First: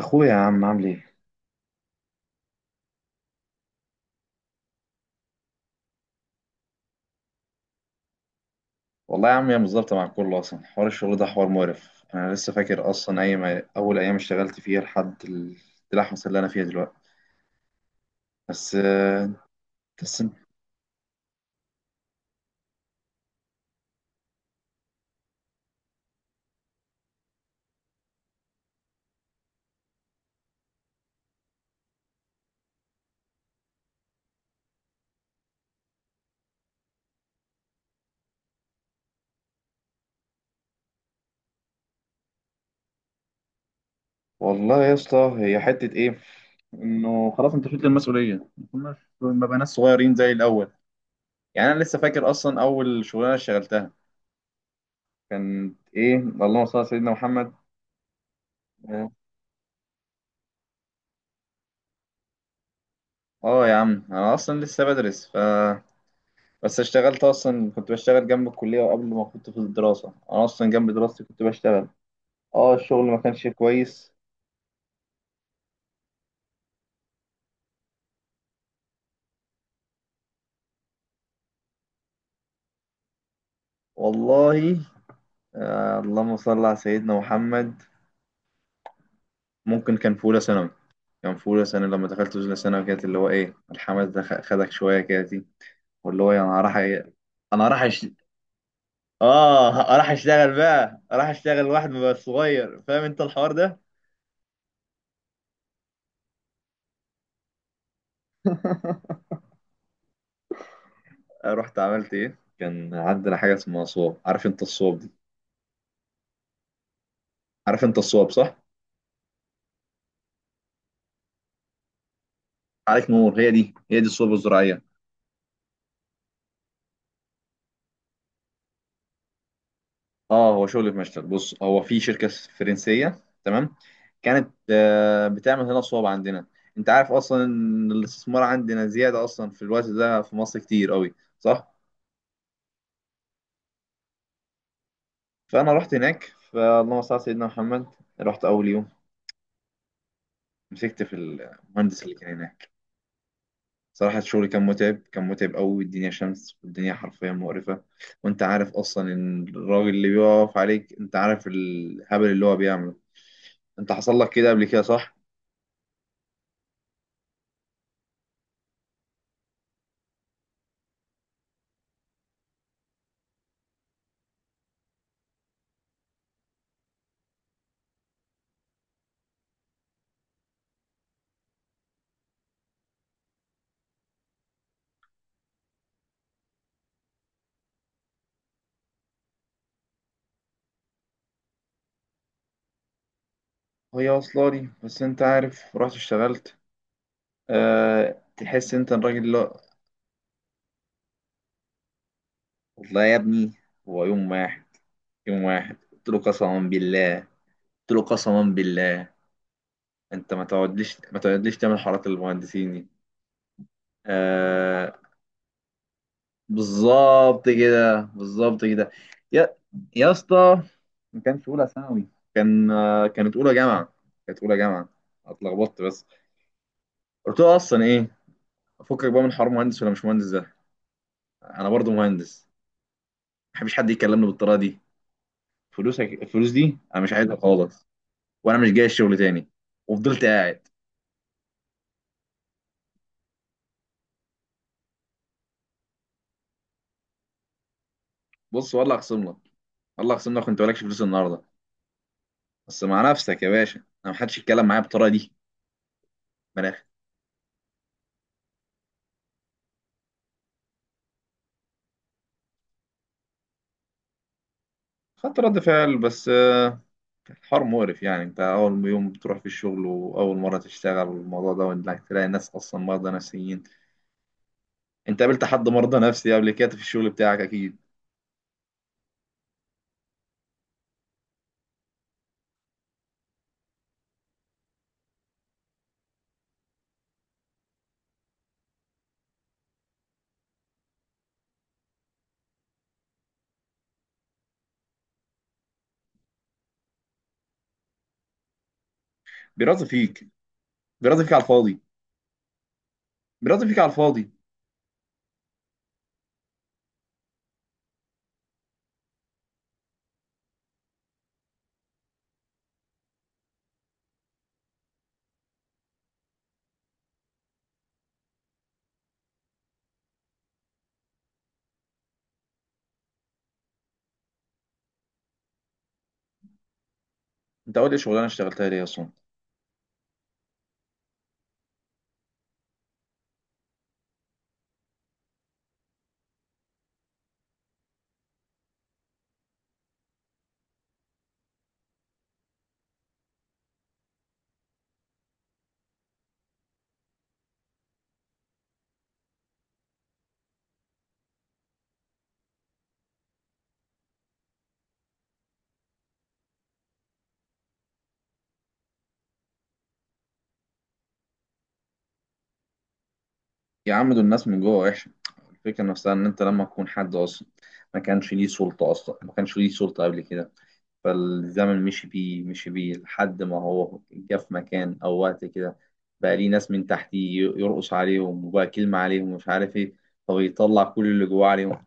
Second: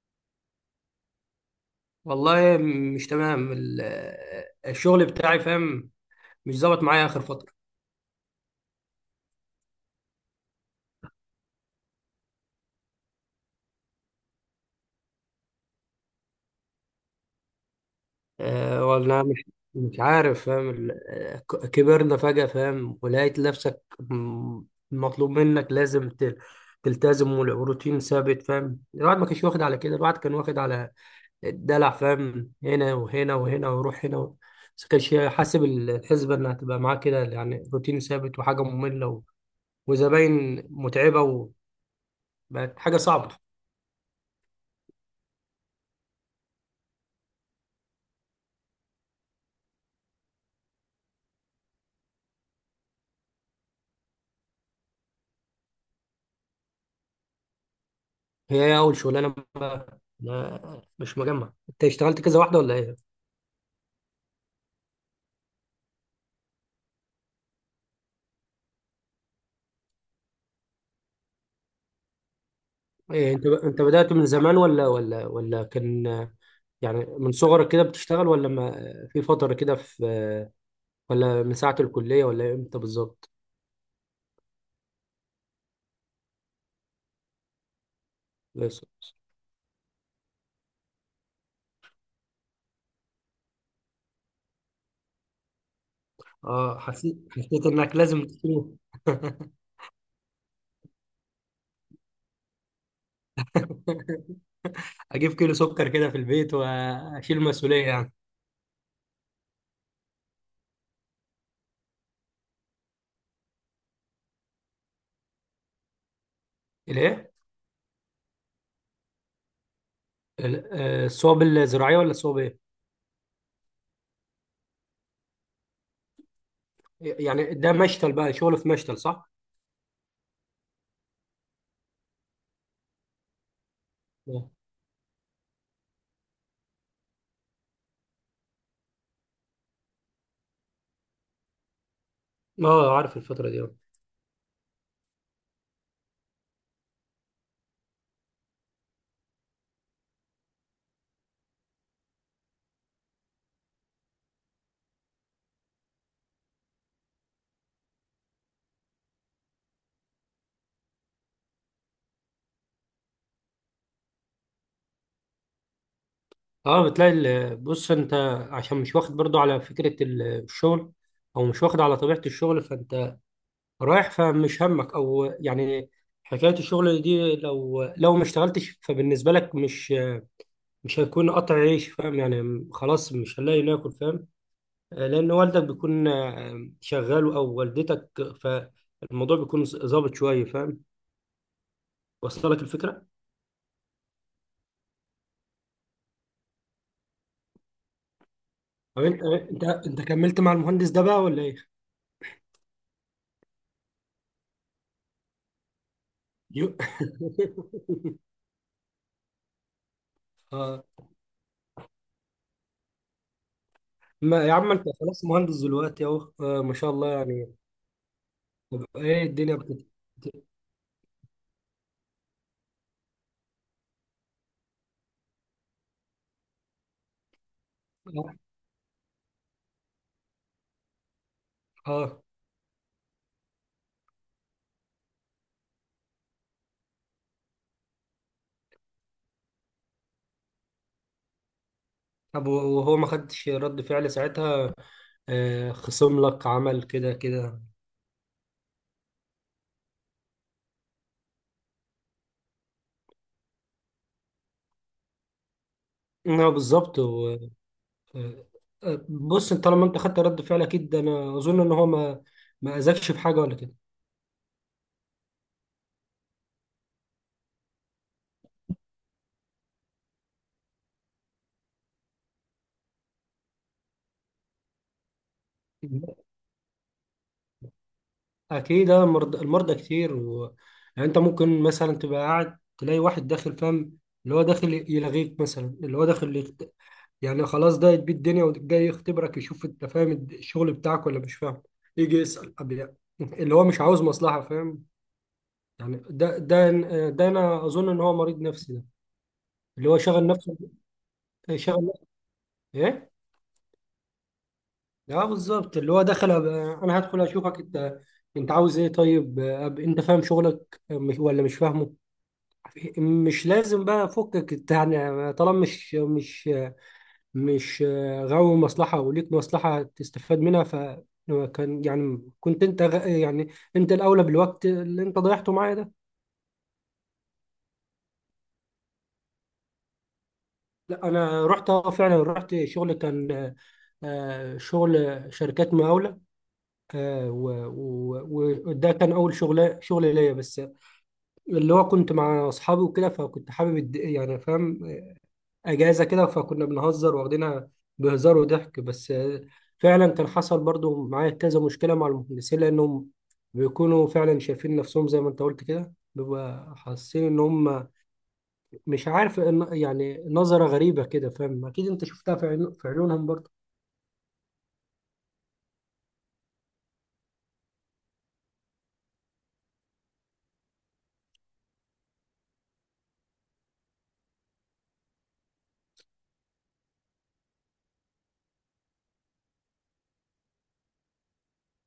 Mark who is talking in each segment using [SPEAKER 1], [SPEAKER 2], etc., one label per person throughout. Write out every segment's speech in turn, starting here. [SPEAKER 1] اخويا يا عم عامل ايه؟
[SPEAKER 2] والله، مش تمام ال-، الشغل بتاعي فاهم. مش ظابط معايا اخر فتره.
[SPEAKER 1] والله يا عم هي مش ظابطه مع الكل، اصلا حوار الشغل ده حوار مقرف. انا لسه فاكر اصلا اي ما اول ايام اشتغلت فيها لحد اللحمه اللي انا فيها دلوقتي بس
[SPEAKER 2] أه ولا
[SPEAKER 1] آه،
[SPEAKER 2] مش، مش
[SPEAKER 1] بس
[SPEAKER 2] عارف فاهم ال-، ك- كبرنا فجاه فاهم، ولقيت نفسك م- مطلوب منك لازم ت- تلتزم، والروتين ثابت فاهم. الواحد ما كانش واخد على كده، الواحد كان واخد على الدلع فاهم، هنا وهنا وهنا وروح هنا و... بس كانش حاسب الحسبه انها تبقى معاه كده، روتين ثابت وحاجه ممله و... وزباين متعبه، وبقت حاجه صعبه.
[SPEAKER 1] والله يا اسطى هي حته ايه، انه خلاص انت شلت المسؤوليه، ما كناش ما بقى ناس صغيرين زي الاول. يعني انا لسه فاكر اصلا اول شغلانه اشتغلتها كانت ايه. اللهم صل على سيدنا محمد.
[SPEAKER 2] هي إيه اول
[SPEAKER 1] اه.
[SPEAKER 2] شغلانه؟ ما- مش مجمع انت اشتغلت كذا واحده ولا ايه؟
[SPEAKER 1] آه يا عم انا اصلا لسه بدرس، بس اشتغلت. اصلا كنت بشتغل جنب الكليه، وقبل ما كنت في الدراسه انا اصلا جنب دراستي كنت بشتغل. اه الشغل ما
[SPEAKER 2] إيه،
[SPEAKER 1] كانش
[SPEAKER 2] انت انت بدأت
[SPEAKER 1] كويس.
[SPEAKER 2] من زمان ولا كان من صغرك كده بتشتغل، ولا ما في فتره كده في، ولا من ساعه الكليه ولا امتى بالظبط؟
[SPEAKER 1] والله آه اللهم صل على سيدنا محمد،
[SPEAKER 2] بس-
[SPEAKER 1] ممكن كان في اولى ثانوي. كان في اولى ثانوي، لما دخلت اولى ثانوي كانت اللي هو ايه الحماس ده خدك شويه كده دي، واللي هو انا راح.
[SPEAKER 2] اه حسيت، حسيت
[SPEAKER 1] انا راح
[SPEAKER 2] انك لازم تشيل
[SPEAKER 1] اه راح اشتغل بقى، راح اشتغل واحد بقى صغير، فاهم انت الحوار ده.
[SPEAKER 2] اجيب كيلو سكر كده في البيت واشيل المسؤوليه
[SPEAKER 1] رحت عملت ايه؟ كان عندنا حاجه اسمها صواب، عارف انت الصواب دي؟
[SPEAKER 2] الايه؟
[SPEAKER 1] عارف انت الصواب صح؟
[SPEAKER 2] ال- آه، الصواب الزراعيه ولا الصواب ايه؟
[SPEAKER 1] عليك نور، هي دي الصلب الزراعيه.
[SPEAKER 2] ده مشتل بقى، شغل في مشتل صح؟
[SPEAKER 1] اه، هو شغل في مشتل. بص هو في شركه فرنسيه، تمام؟ كانت
[SPEAKER 2] اه.
[SPEAKER 1] بتعمل هنا صوب عندنا. انت عارف اصلا ان الاستثمار عندنا زياده اصلا في الوقت ده في مصر كتير قوي، صح؟
[SPEAKER 2] آه، عارف الفتره دي آه.
[SPEAKER 1] فانا رحت هناك، فاللهم صل على سيدنا محمد. رحت اول يوم، مسكت في المهندس اللي كان هناك. صراحه الشغل كان متعب، كان متعب قوي. الدنيا شمس، والدنيا حرفيا مقرفه. وانت عارف اصلا ان الراجل اللي بيقف عليك، انت عارف الهبل اللي هو بيعمله. انت حصل لك كده قبل كده صح؟
[SPEAKER 2] اه بتلاقي ال- بص انت، عشان مش واخد برضو على فكرة ال- الشغل، او مش واخد على طبيعة الشغل، فانت رايح فمش همك او حكاية الشغل دي لو ما اشتغلتش فبالنسبة لك مش، مش هيكون قطع عيش فاهم. خلاص مش هنلاقي ناكل فاهم. آه، لان والدك بيكون آه، شغال او والدتك، فالموضوع بيكون ظابط شوية فاهم. وصل لك الفكرة؟
[SPEAKER 1] هي وصلالي، بس انت عارف رحت اشتغلت أه، تحس انت
[SPEAKER 2] طب انت،
[SPEAKER 1] الراجل لا.
[SPEAKER 2] انت كملت مع المهندس ده بقى ولا ايه؟
[SPEAKER 1] والله يا ابني، هو يوم واحد. يوم واحد قلت له قسما
[SPEAKER 2] يو-
[SPEAKER 1] بالله. قلت له قسما بالله انت ما
[SPEAKER 2] اه.
[SPEAKER 1] تقعدليش ما تقعدليش تعمل حارات المهندسين دي.
[SPEAKER 2] ما يا عم انت
[SPEAKER 1] أه
[SPEAKER 2] خلاص مهندس دلوقتي اهو، آه ما شاء الله
[SPEAKER 1] بالظبط
[SPEAKER 2] يعني.
[SPEAKER 1] كده، بالظبط
[SPEAKER 2] طب
[SPEAKER 1] كده.
[SPEAKER 2] ايه الدنيا
[SPEAKER 1] يا
[SPEAKER 2] بتت...
[SPEAKER 1] يا اسطى، ما كانش اولى ثانوي. كان كانت اولى جامعه. كانت اولى جامعه. اتلخبطت بس. قلت له اصلا ايه، افكك بقى من حوار مهندس ولا مش مهندس ده؟ انا برضو
[SPEAKER 2] اه.
[SPEAKER 1] مهندس، بحبش حد يكلمني بالطريقه دي. فلوسك الفلوس دي انا مش عايزها خالص، وانا مش جاي الشغل تاني. وفضلت قاعد.
[SPEAKER 2] طب وهو ما خدش رد فعل ساعتها؟ آه خصم لك، عمل كده كده؟
[SPEAKER 1] بص والله اخصم لك، والله اخصم لك، وانت مالكش فلوس النهارده بس مع نفسك يا باشا. انا ما حدش يتكلم معايا بالطريقه دي.
[SPEAKER 2] اه
[SPEAKER 1] من الاخر،
[SPEAKER 2] بالظبط و... آه. آه، بص انت طالما انت خدت رد فعل، اكيد ده انا اظن ان هو ما، ما اذاكش في حاجه ولا كده.
[SPEAKER 1] خدت رد فعل، بس كان حوار مقرف. يعني انت اول يوم بتروح في الشغل واول مره تشتغل الموضوع ده، وانك تلاقي ناس اصلا مرضى نفسيين. انت قابلت حد مرضى نفسي قبل كده في الشغل بتاعك اكيد.
[SPEAKER 2] اكيد آه، مرض- المرضى كتير و... انت ممكن مثلا تبقى قاعد تلاقي واحد داخل فاهم، اللي هو داخل يلغيك، مثلا اللي هو داخل خلاص ده يتبي الدنيا وجاي يختبرك، يشوف انت فاهم الشغل بتاعك ولا مش فاهم، يجي يسأل أب يعني. اللي هو مش عاوز مصلحة فاهم. يعني ده ده ده انا اظن ان هو مريض نفسي ده،
[SPEAKER 1] بيراضي
[SPEAKER 2] اللي هو
[SPEAKER 1] فيك،
[SPEAKER 2] شغل نفسه،
[SPEAKER 1] بيراضي فيك على الفاضي،
[SPEAKER 2] شغل نفسه ايه.
[SPEAKER 1] بيراضي فيك على الفاضي.
[SPEAKER 2] اه بالظبط، اللي هو دخل أب- انا هدخل اشوفك انت، انت عاوز ايه طيب أب، انت فاهم شغلك مش ولا مش فاهمه؟ مش لازم بقى فكك انت، طالما مش مش آه، غاوي مصلحة وليك مصلحة تستفاد منها، ف كان كنت انت غ- يعني انت الاولى بالوقت اللي انت ضيعته معايا ده.
[SPEAKER 1] انت اول شغلانه اشتغلتها ليه اصلا؟
[SPEAKER 2] لا انا رحت، اه فعلا رحت شغل كان آه، آه، شغل شركات مقاولة آه، وده كان اول شغل، شغل ليا بس اللي هو كنت مع اصحابي وكده، فكنت حابب الد- فاهم، اجازه كده فكنا بنهزر واخدينها بهزار وضحك بس آه، فعلا كان حصل برضو معايا كذا مشكله مع المهندسين، لانهم بيكونوا فعلا شايفين نفسهم زي ما انت قلت كده، بيبقى حاسين ان هم مش عارف إن نظره غريبه كده فاهم. اكيد انت شفتها في عيون- في عيونهم برضو.
[SPEAKER 1] يا عم دول الناس من جوه وحشة. الفكرة نفسها إن أنت لما تكون حد أصلا ما كانش ليه سلطة أصلا ما كانش ليه سلطة قبل كده، فالزمن مشي بيه لحد ما هو جه في مكان أو وقت كده، بقى ليه ناس من تحتيه يرقص عليهم، وبقى كلمة عليهم ومش عارف إيه، فبيطلع كل اللي جواه عليهم.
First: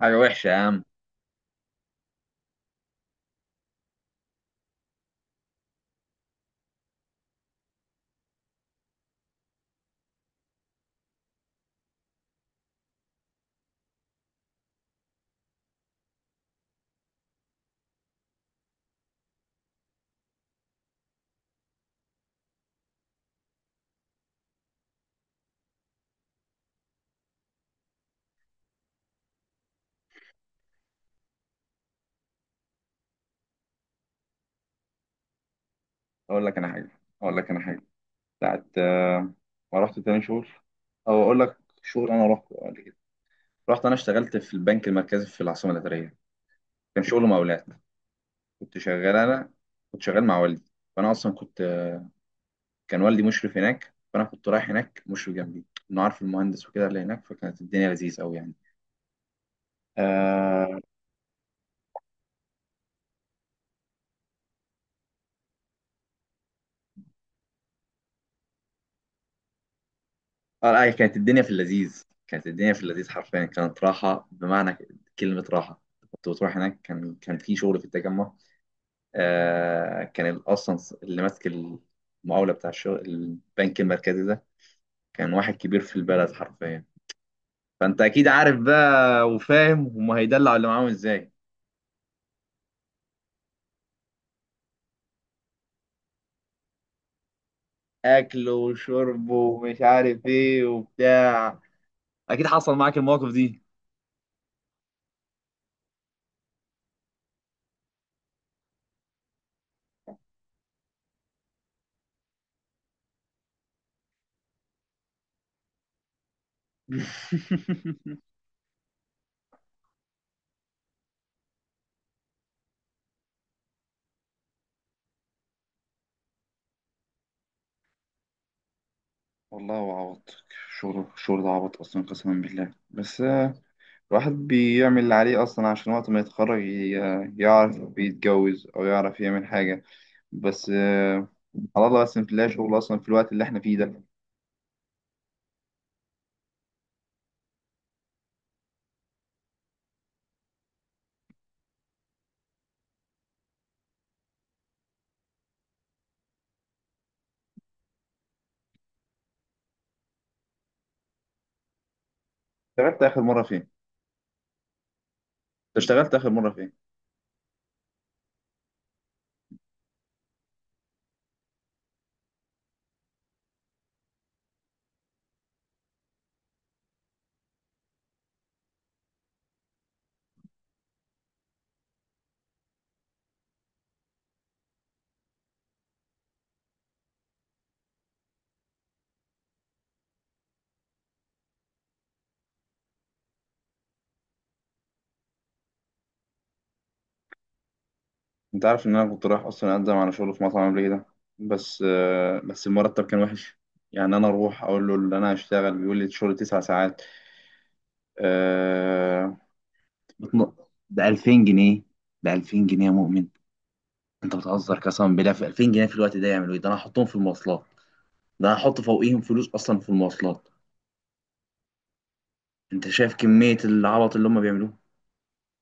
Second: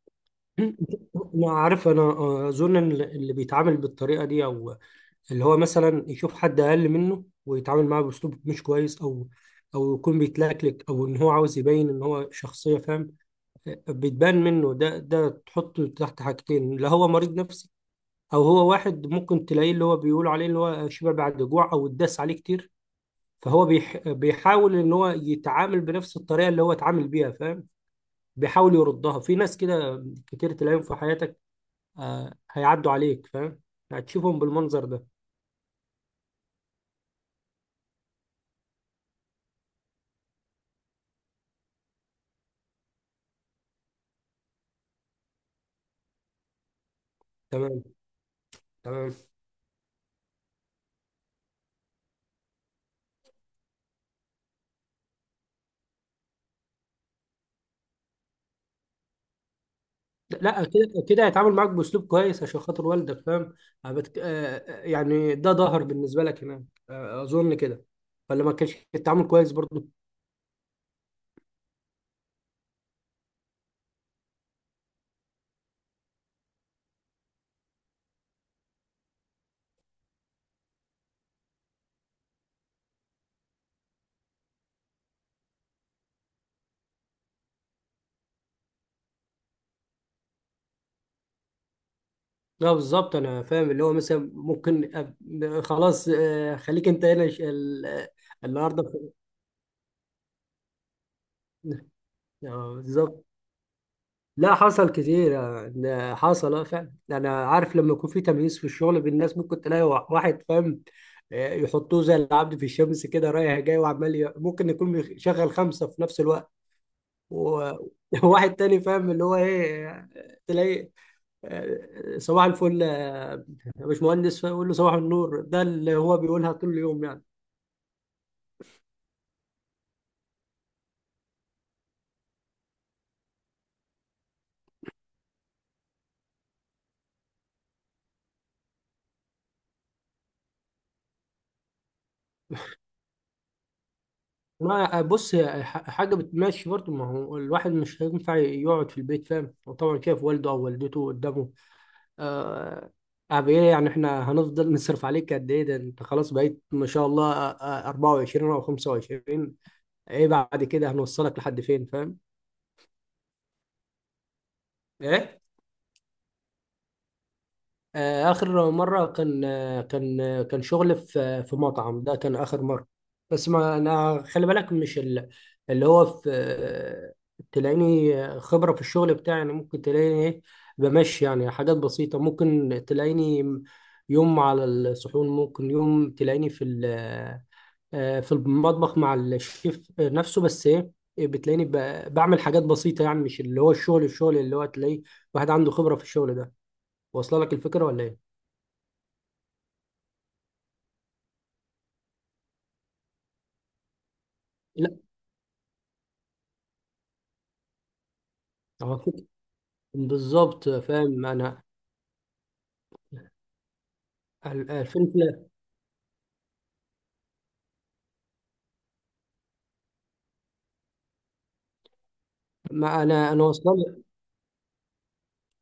[SPEAKER 1] حاجة وحشة يا عم.
[SPEAKER 2] انا عارف، انا آه، اظن إن اللي بيتعامل بالطريقه دي، او اللي هو مثلا يشوف حد اقل منه ويتعامل معاه باسلوب مش كويس، او او يكون بيتلكلك، او ان هو عاوز يبين ان هو شخصيه فاهم بتبان منه، ده تحطه تحت حاجتين: لا هو مريض نفسي، او هو واحد ممكن تلاقيه اللي هو بيقولوا عليه اللي هو شبع بعد جوع، او اتداس عليه كتير، فهو بيحاول ان هو يتعامل بنفس الطريقه اللي هو اتعامل بيها فاهم، بيحاول يردها في ناس. كده كتير تلاقيهم في حياتك. آه هيعدوا عليك فاهم، هتشوفهم بالمنظر ده.
[SPEAKER 1] أقول لك أنا حاجة أقول لك أنا حاجة بتاعت ما رحت تاني شغل، أو أقول لك شغل أنا رحت قبل كده. رحت أنا اشتغلت في البنك المركزي في العاصمة الإدارية. كان شغل مقاولات.
[SPEAKER 2] تمام.
[SPEAKER 1] كنت
[SPEAKER 2] تمام.
[SPEAKER 1] شغال انا، كنت شغال مع والدي. فانا اصلا كنت، كان والدي مشرف هناك، فانا كنت رايح هناك مشرف جنبي، انه عارف المهندس وكده اللي هناك. فكانت الدنيا لذيذ قوي يعني.
[SPEAKER 2] لا
[SPEAKER 1] اه.
[SPEAKER 2] كده كده هيتعامل معاك باسلوب كويس عشان خاطر والدك فاهم. هبت- آه، ده ظهر بالنسبه لك هناك آه، اظن كده. ولا ما كانش التعامل كويس برضه؟
[SPEAKER 1] أي كانت الدنيا في اللذيذ، كانت الدنيا في اللذيذ حرفيا. كانت راحه بمعنى كلمه راحه. كنت بتروح هناك، كان في شغل في التجمع. آه كان اصلا اللي ماسك المقاوله بتاع الشغل البنك المركزي ده كان واحد كبير في البلد حرفيا. فانت اكيد عارف بقى وفاهم هم هيدلعوا اللي معاهم ازاي.
[SPEAKER 2] لا بالظبط، انا فاهم. اللي هو مثلا ممكن أب- خلاص آه، خليك انت هنا ش- ال- آه،
[SPEAKER 1] اكله
[SPEAKER 2] النهارده في-
[SPEAKER 1] وشربه ومش عارف ايه وبتاع. اكيد
[SPEAKER 2] آه،
[SPEAKER 1] حصل معاك
[SPEAKER 2] بالظبط.
[SPEAKER 1] المواقف دي.
[SPEAKER 2] لا حصل كتير آه، ده حصل، اه فعلا انا عارف لما يكون في تمييز في الشغل بين الناس. ممكن تلاقي وا- واحد فاهم آه، يحطوه زي العبد في الشمس كده، رايح جاي وعمال ي- ممكن يكون مشغل خمسه في نفس الوقت، و- وواحد تاني فاهم اللي هو ايه، تلاقي آه، صباح الفل آه، يا باشمهندس، فيقول له صباح النور. ده اللي هو بيقولها طول اليوم يعني.
[SPEAKER 1] والله هو عبط. الشغل ده عبط اصلا قسما بالله، بس الواحد بيعمل اللي عليه اصلا عشان وقت ما يتخرج يعرف يتجوز او يعرف يعمل حاجه. بس على الله، بس في الله شغل اصلا في الوقت اللي احنا فيه ده.
[SPEAKER 2] ما بص هي ح- حاجة بتمشي برضه، ما هو الواحد مش هينفع يقعد في البيت فاهم، وطبعا شايف والده أو والدته قدامه آه، أب إيه إحنا هنفضل نصرف عليك قد إيه؟ ده أنت خلاص بقيت ما شاء الله آه، آه، 24 أو 25. إيه بعد كده، هنوصلك لحد فين فاهم؟
[SPEAKER 1] اشتغلت اخر مره فين؟
[SPEAKER 2] إيه؟
[SPEAKER 1] اشتغلت اخر مره فين؟
[SPEAKER 2] آه، آخر مرة كان آه، كان آه، كان شغل في في مطعم، ده كان آخر مرة. بس ما أنا خلي بالك مش ال-، اللي هو في آه، تلاقيني خبرة في الشغل بتاعي، ممكن تلاقيني إيه، بمشي حاجات بسيطة. ممكن تلاقيني يوم على الصحون، ممكن يوم تلاقيني في ال- آه، آه، في المطبخ مع الشيف نفسه، بس إيه، بتلاقيني ب- بعمل حاجات بسيطة مش اللي هو الشغل، الشغل اللي هو تلاقي واحد عنده خبرة في الشغل ده. واصلة لك الفكرة ولا إيه؟
[SPEAKER 1] انت عارف ان انا كنت رايح اصلا اقدم على شغل في مطعم قبل كده، بس بس المرتب كان وحش. يعني انا اروح اقول له
[SPEAKER 2] لا
[SPEAKER 1] ان انا هشتغل، بيقول لي شغل تسع ساعات.
[SPEAKER 2] هو فكرة،
[SPEAKER 1] آه، بتن-
[SPEAKER 2] بالظبط
[SPEAKER 1] ده
[SPEAKER 2] فاهم
[SPEAKER 1] 2000
[SPEAKER 2] انا.
[SPEAKER 1] جنيه ده 2000 جنيه يا مؤمن. انت
[SPEAKER 2] ال-
[SPEAKER 1] بتهزر قسما بالله، في
[SPEAKER 2] الفكره،
[SPEAKER 1] 2000 جنيه في الوقت ده يعملوا ايه؟ ده انا هحطهم في المواصلات، ده انا هحط فوقيهم فلوس اصلا في المواصلات. انت
[SPEAKER 2] ما
[SPEAKER 1] شايف
[SPEAKER 2] انا، انا
[SPEAKER 1] كمية
[SPEAKER 2] واصله،
[SPEAKER 1] العبط اللي هم بيعملوه؟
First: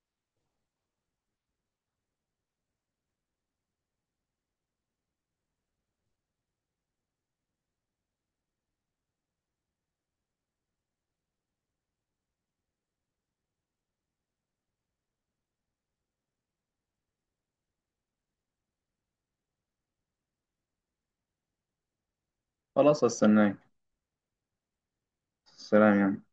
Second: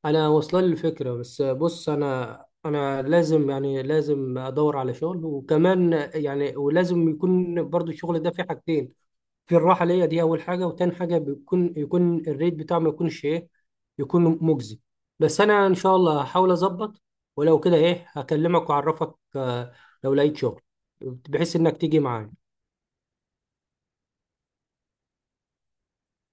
[SPEAKER 2] انا واصله لي الفكره، بس بص انا، انا لازم لازم ادور على شغل، وكمان ولازم يكون برضو الشغل ده فيه حاجتين: في الراحه ليا دي اول حاجه، وتاني حاجه بيكون، يكون الريت بتاعه ما يكونش ايه، يكون مجزي. بس انا ان شاء الله هحاول اظبط، ولو كده ايه هكلمك واعرفك آه، لو لقيت شغل، بحيث انك تيجي معايا.
[SPEAKER 1] خلاص هستناك. سلام يعني.